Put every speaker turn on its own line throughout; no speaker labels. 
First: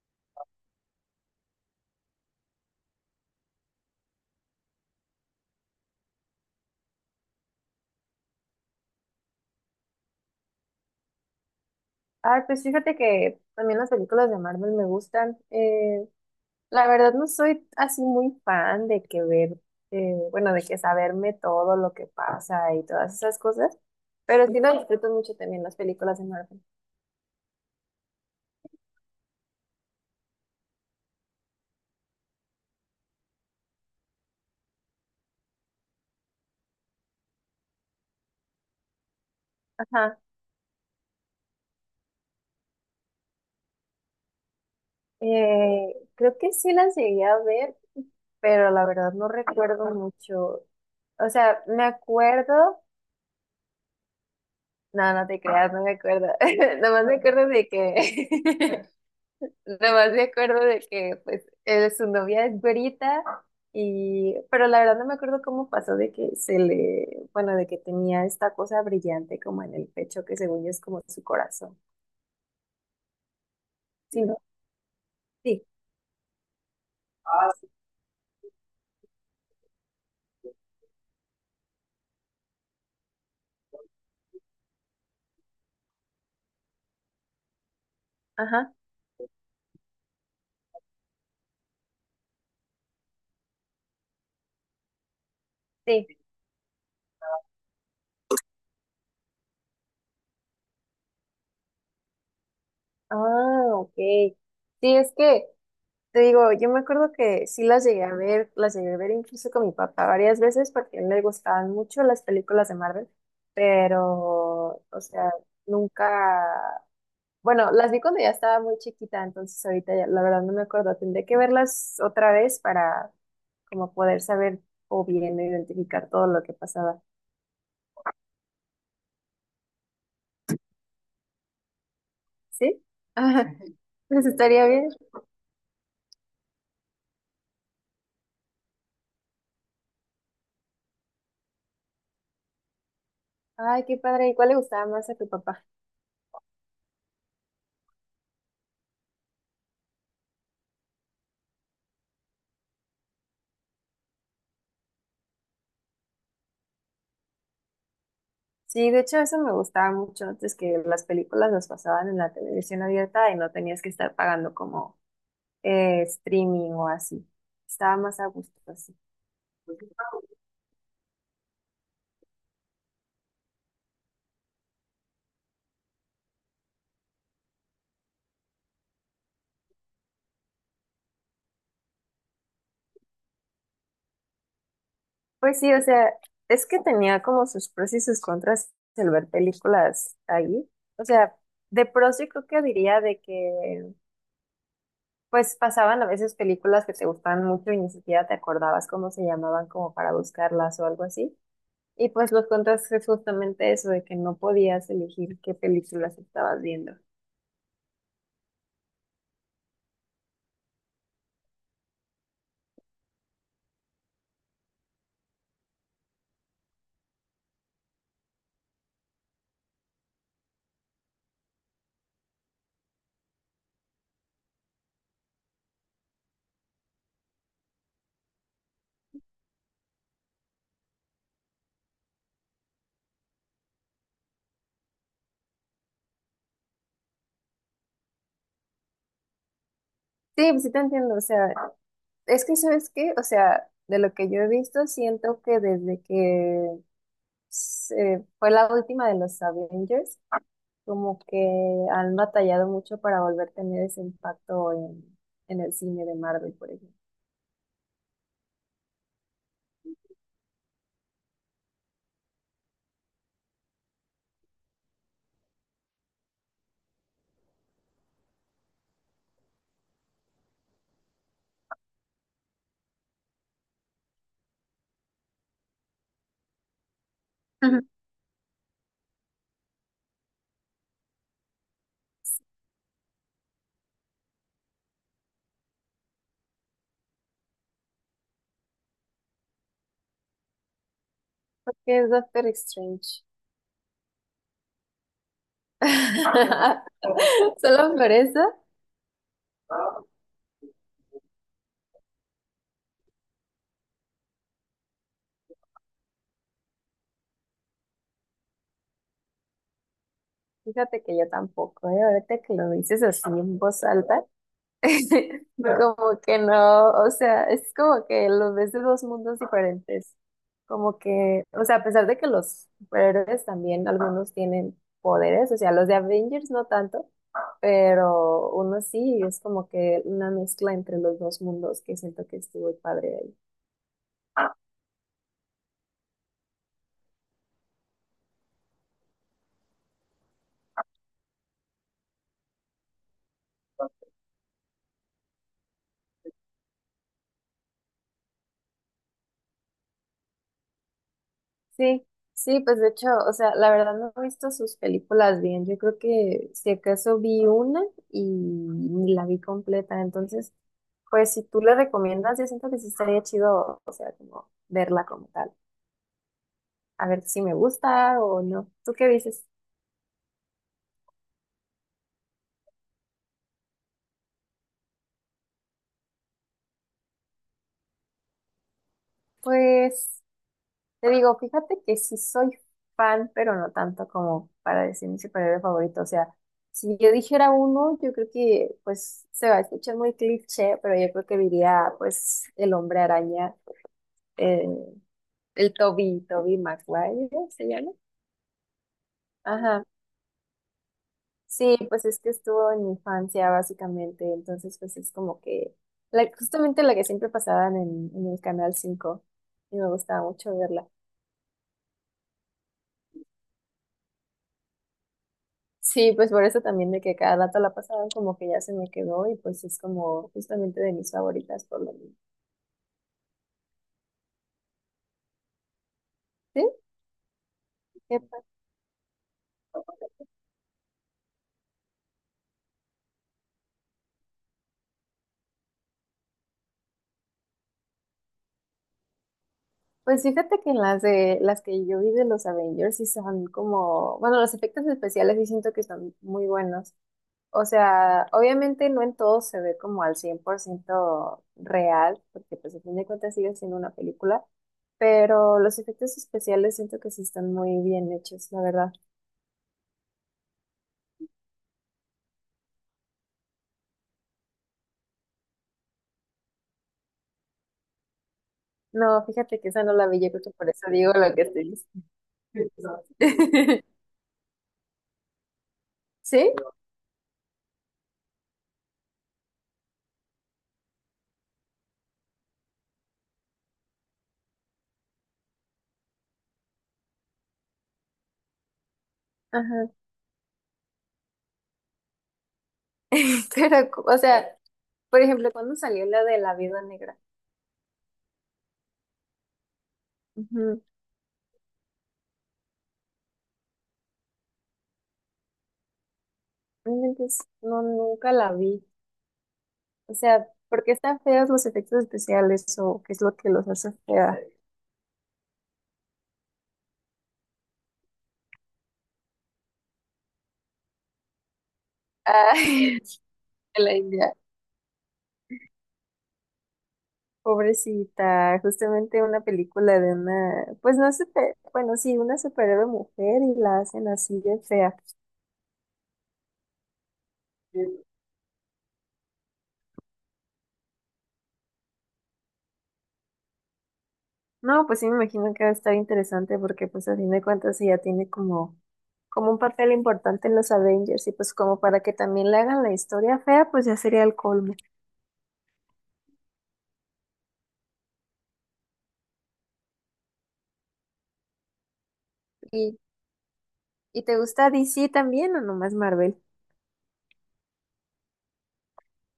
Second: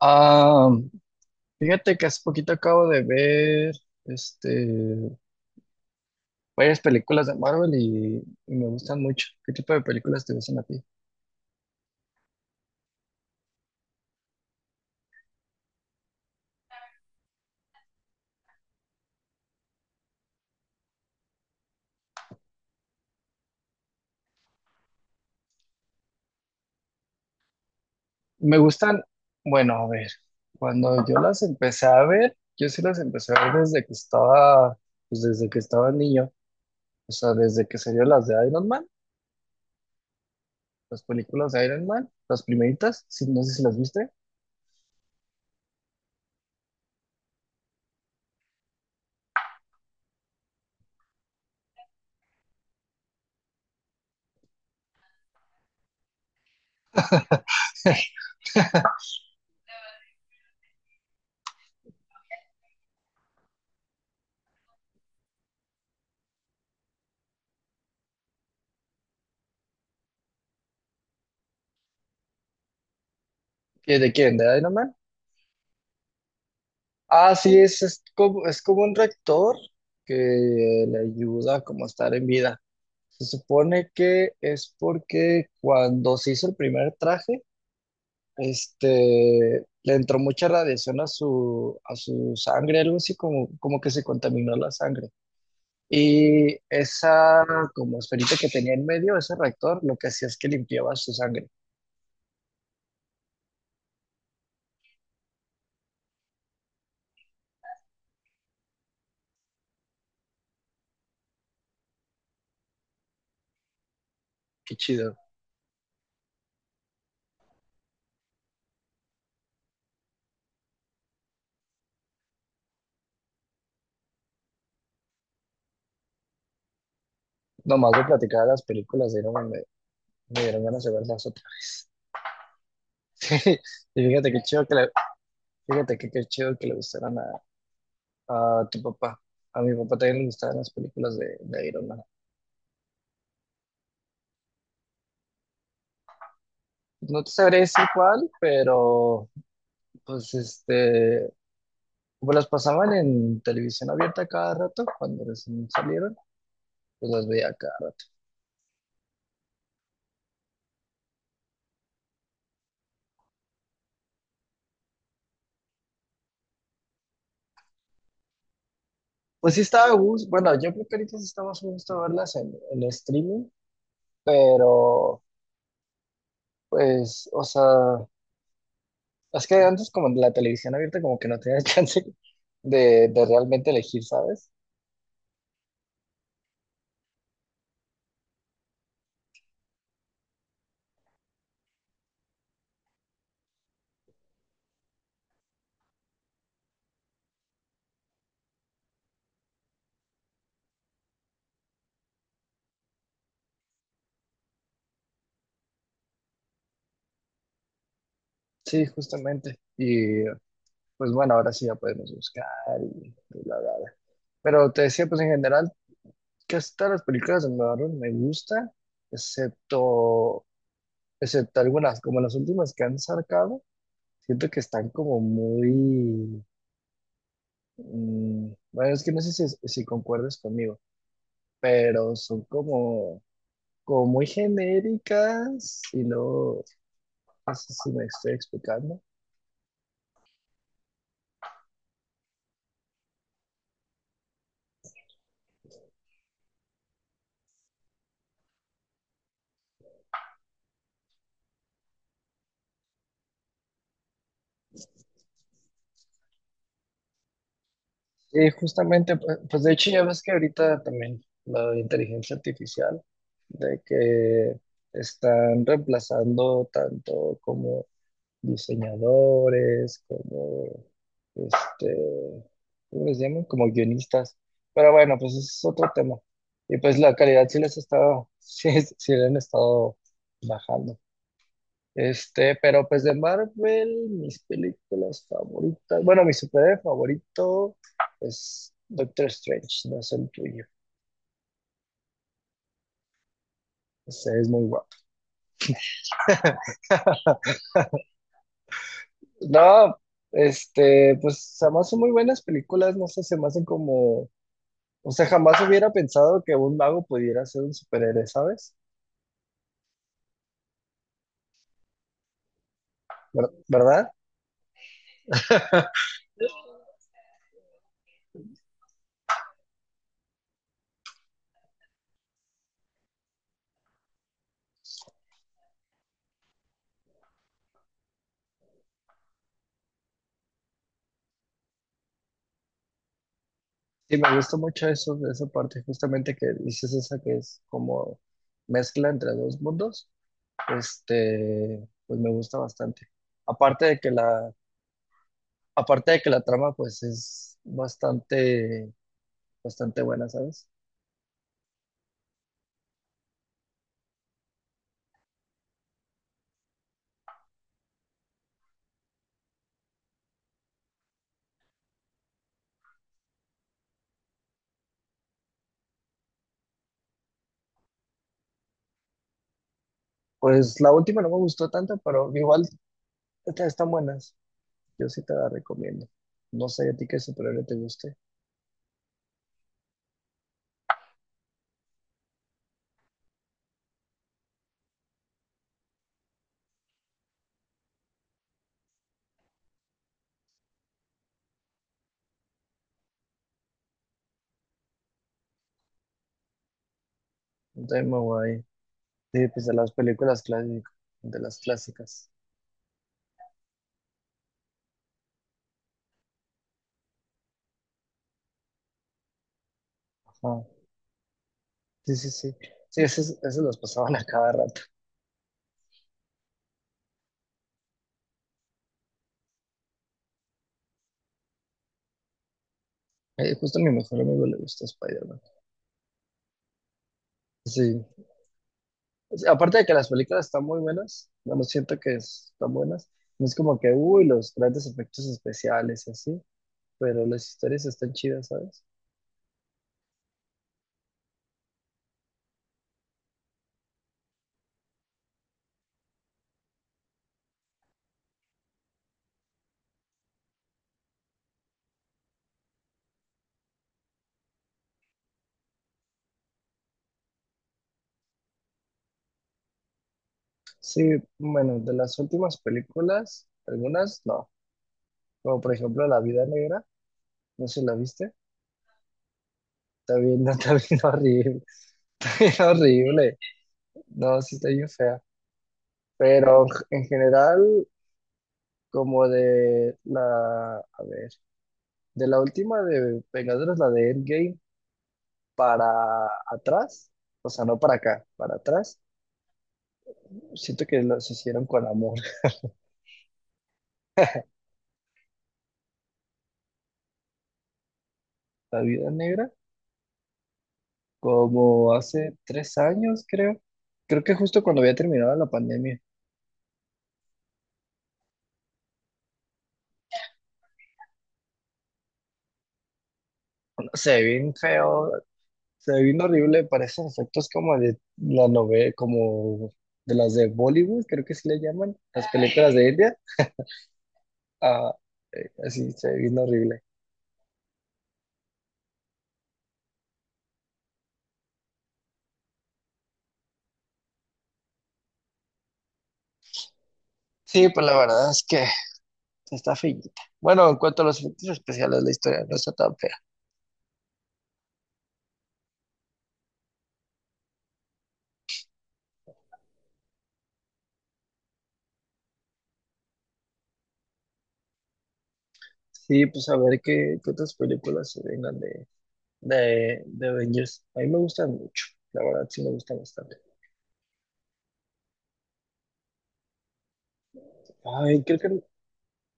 Ah, fíjate que hace poquito acabo de ver este, varias películas de Marvel y me gustan mucho. ¿Qué tipo de películas te gustan a ti?
Ay, pues fíjate que también las películas de Marvel me gustan. La verdad no soy así muy fan de que ver, bueno, de que saberme todo lo que pasa y todas esas cosas, pero sí lo disfruto mucho también las películas de Marvel.
Me gustan, bueno, a ver, cuando yo las empecé a ver, yo sí las empecé a ver pues desde que estaba niño, o sea, desde que salieron las de Iron Man,
Ajá.
las películas de Iron Man, las primeritas, sí, no sé si las viste.
Creo que sí las llegué a ver, pero la verdad no recuerdo mucho. O sea, me acuerdo, no te creas, no me acuerdo. Nada más me acuerdo de que nada más me acuerdo de que pues su novia es güerita y pero la verdad no me acuerdo cómo pasó de que se le, bueno, de que tenía esta cosa brillante como en el pecho que según yo es como su corazón.
¿Y ¿De
Sí,
quién?
no,
¿De Iron Man?
sí.
Ah, sí, es como un rector que le ayuda como a estar en vida. Se supone que es porque cuando se hizo el primer traje,
Ajá,
le entró mucha radiación a su sangre, algo así como que se contaminó la sangre.
sí.
Y esa como esferita que tenía en medio, ese rector, lo que hacía es que limpiaba su sangre.
Ah, ok. Sí, es que te digo, yo me acuerdo que sí las llegué a ver, las llegué a ver incluso con mi papá varias veces porque a él le gustaban mucho las películas de Marvel,
Qué
pero, o
chido.
sea, nunca. Bueno, las vi cuando ya estaba muy chiquita, entonces ahorita ya, la verdad no me acuerdo. Tendré que verlas otra vez para como poder saber o bien identificar todo lo que pasaba.
Nomás de platicar de las películas, de ahí no me, me dieron ganas de verlas otras.
¿Sí? Ajá.
Y
Pues
fíjate qué chido.
estaría bien.
Fíjate que qué chido que le gustaran a tu papá. A mi papá también le gustaban las películas de Iron Man.
Ay, qué padre. ¿Y cuál le gustaba más a tu papá?
No te sabré decir cuál, pero pues como las pasaban en televisión abierta cada rato, cuando recién salieron, pues las veía acá.
Sí, de hecho eso me gustaba mucho antes que las películas las pasaban en la televisión abierta y no tenías que estar pagando como streaming o así. Estaba más a gusto así.
Pues sí estaba a gusto, bueno, yo creo que ahorita sí está más a gusto verlas en streaming, pero pues, o sea, es que antes como en la televisión abierta como que no tenías chance de realmente elegir, ¿sabes?
Pues sí, o sea, es que tenía como sus pros y sus contras el ver películas ahí. O sea, de pros yo creo que diría de que pues pasaban a veces películas que te gustaban mucho y ni siquiera te acordabas cómo se llamaban como para buscarlas o algo así. Y pues los contras es justamente eso de que no podías elegir qué películas estabas viendo.
Sí, justamente. Y pues bueno, ahora sí ya podemos buscar y y bla, bla, bla. Pero te decía, pues en general, casi todas las películas de Marvel me gustan, excepto, excepto algunas, como las últimas que han sacado, siento que están como muy... bueno, es que no sé si concuerdas conmigo, pero son como, como muy genéricas y no sé si me estoy explicando.
Sí, pues sí te entiendo, o sea, es que ¿sabes qué? O sea, de lo que yo he visto siento que desde que fue la última de los Avengers como que han batallado mucho para volver a tener ese impacto en el cine de Marvel, por ejemplo.
Y justamente, pues, de hecho ya ves que ahorita también la inteligencia artificial, de que están reemplazando tanto como diseñadores, este, ¿cómo les llaman? Como guionistas. Pero bueno, pues ese es otro tema. Y pues la calidad sí les ha estado, sí le han estado bajando. Pero pues de Marvel, mis películas favoritas. Bueno, mi superhéroe favorito es Doctor Strange, no es el tuyo.
Porque es Doctor Strange.
Ese es muy guapo.
Solo por eso,
No, este, pues además son muy buenas películas, no sé, se me hacen como. O sea, jamás hubiera pensado que un mago pudiera ser un superhéroe, ¿sabes?
fíjate que yo tampoco, ¿eh? Ahorita que lo dices así en voz
¿Verdad?
alta, como que no, o sea, es como que lo ves de dos mundos diferentes. Como que, o sea, a pesar de que los superhéroes también algunos tienen poderes, o sea, los de Avengers no tanto, pero uno sí, es como que una mezcla entre los dos mundos que siento que estuvo padre ahí.
Sí, me gusta mucho eso, de esa parte, justamente que dices esa que es como mezcla entre dos mundos. Pues me gusta bastante. Aparte de que la, aparte de que la trama, pues es bastante, bastante buena, ¿sabes?
Sí, sí, pues de hecho, o sea, la verdad no he visto sus películas bien, yo creo que si acaso vi una y ni la vi completa, entonces, pues si tú le recomiendas, yo siento que sí estaría chido, o sea, como verla como tal, a ver si me gusta o no. ¿Tú qué dices?
Pues la última no me gustó tanto, pero igual estas están buenas. Yo sí te la recomiendo. No sé a ti qué superhéroe te guste.
Pues te digo, fíjate que sí soy fan, pero no tanto como para decir mi superhéroe favorito. O sea, si yo dijera uno, yo creo que pues se va a escuchar muy cliché, pero yo creo que diría pues el hombre araña, eh, el Toby, Toby Maguire, ¿se llama?
Entonces me voy. Sí, pues de
Ajá.
las películas clásicas, de las
Sí, pues es
clásicas.
que estuvo en mi infancia básicamente, entonces pues es como que la, justamente la que siempre pasaban en el Canal 5 y me gustaba
Ajá.
mucho verla.
Sí, sí, sí. Sí, esas las pasaban a cada rato.
Sí, pues por eso también de que cada dato la pasaban como que ya se me quedó y pues es como justamente de mis favoritas por lo mismo.
Justo a mi mejor amigo le gusta Spider-Man.
Sí,
Sí.
qué padre.
O sea, aparte de que las películas están muy buenas, bueno, siento que están buenas. No es como que, uy, los grandes efectos especiales y así, pero las historias están chidas, ¿sabes?
Pues fíjate que en las de las que yo vi de los Avengers sí son como, bueno, los efectos especiales sí siento que son muy buenos. O sea, obviamente no en todo se ve como al 100% real, porque pues a fin de cuentas sigue siendo una película, pero los efectos especiales siento que sí están muy bien hechos, la verdad.
Sí, bueno, de las últimas películas, algunas no. Como por ejemplo La Vida Negra, no sé si la viste.
No, fíjate que esa no la
Está
vi, yo creo
bien,
que
no,
por
está
eso
bien
digo lo que
horrible.
estoy
Es horrible. No, sí está bien fea.
¿Sí?
Pero en general, a ver, de la última de Vengadores, la de Endgame. Para atrás, o sea, no para acá, para atrás.
Ajá.
Siento que los hicieron con amor.
Pero, o sea, por ejemplo, ¿cuando salió la de la vida negra?
La vida negra,
Ujú.
como hace tres años, creo. Creo que justo cuando había terminado la pandemia.
Realmente no, nunca la vi. O sea, ¿por qué están feos los efectos especiales o qué es lo que los
No,
hace
Se ve
fea?
bien feo, se ve bien horrible, parecen efectos como de la novela, como de las de Bollywood, creo que sí le llaman, las películas de
Ay,
India.
de la India.
Ah, así se ve bien horrible.
Pobrecita, justamente una película de una, pues no sé, bueno, sí, una superhéroe mujer y la hacen así de fea.
Sí, pues la verdad es que está feillita. Bueno, en cuanto a los efectos especiales, la historia no está tan fea.
No, pues sí me imagino que va a estar interesante porque pues a fin de cuentas ella tiene como como un papel importante en los Avengers y pues como para que también le hagan la historia fea, pues ya sería el colmo.
Sí, pues a ver qué otras películas se vengan de Avengers. A mí me gustan mucho, la verdad sí me gustan
¿Y,
bastante.
y te gusta DC también o nomás Marvel?
Ay,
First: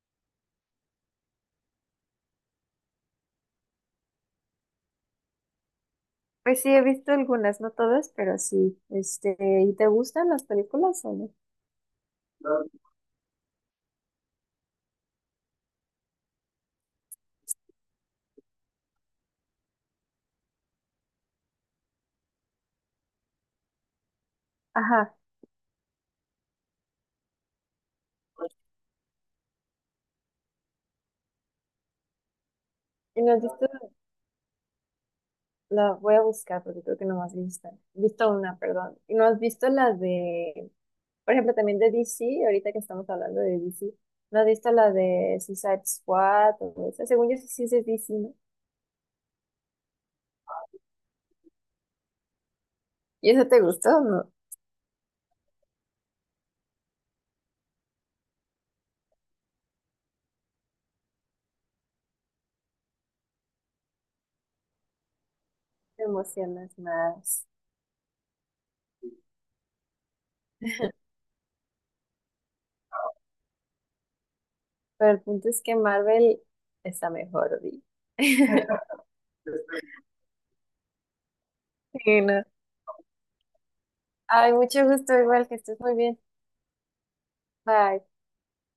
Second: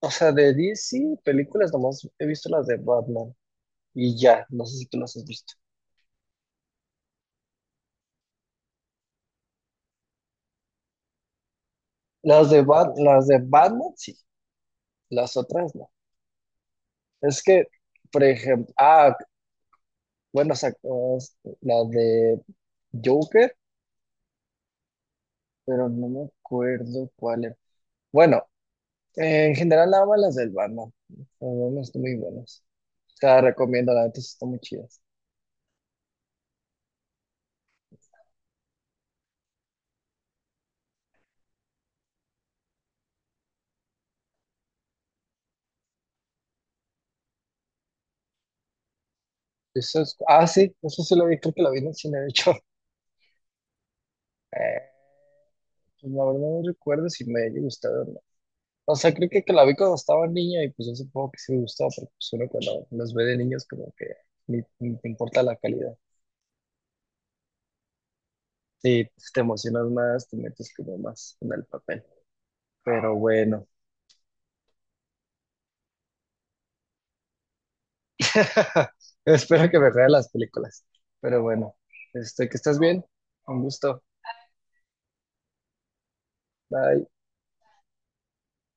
o sea, de DC películas nomás he visto las de Batman y ya, no sé si tú las has visto.
Pues sí, he visto algunas, no todas, pero sí. Este, ¿y te gustan las películas o no?
Las de Batman sí, las otras no. Es que, por ejemplo, la de Joker,
Ajá.
pero no me acuerdo cuál era. Bueno, eh, en general, nada más las del Batman. Las del Batman están muy buenas.
¿Y
Te
no has
las
visto,
recomiendo, la neta, sí están muy chidas.
la voy a buscar porque creo que no has visto, una, perdón. ¿Y no has visto las de, por ejemplo, también de DC, ahorita que estamos hablando de DC, ¿no has visto la de Suicide Squad o esa? Según yo sí, sí es de DC, ¿no?
Sí, eso sí lo vi, creo que lo vi en el cine, de hecho.
¿Y esa te gustó o no?
Eh, pues la verdad no recuerdo si me haya gustado o no. O sea, creo que la vi cuando estaba niña y pues yo supongo que sí me gustó, pero pues uno cuando los ve de niños como que ni te importa la calidad.
Te emocionas más.
Sí, pues, te emocionas más, te metes como más en el papel. Pero bueno,
Pero el punto es que Marvel está mejor, vi.
espero que me vean las películas. Pero bueno,
Sí, no.
que estés bien, un gusto.
Ay, mucho gusto, igual que estés muy bien.
Bye.
Bye.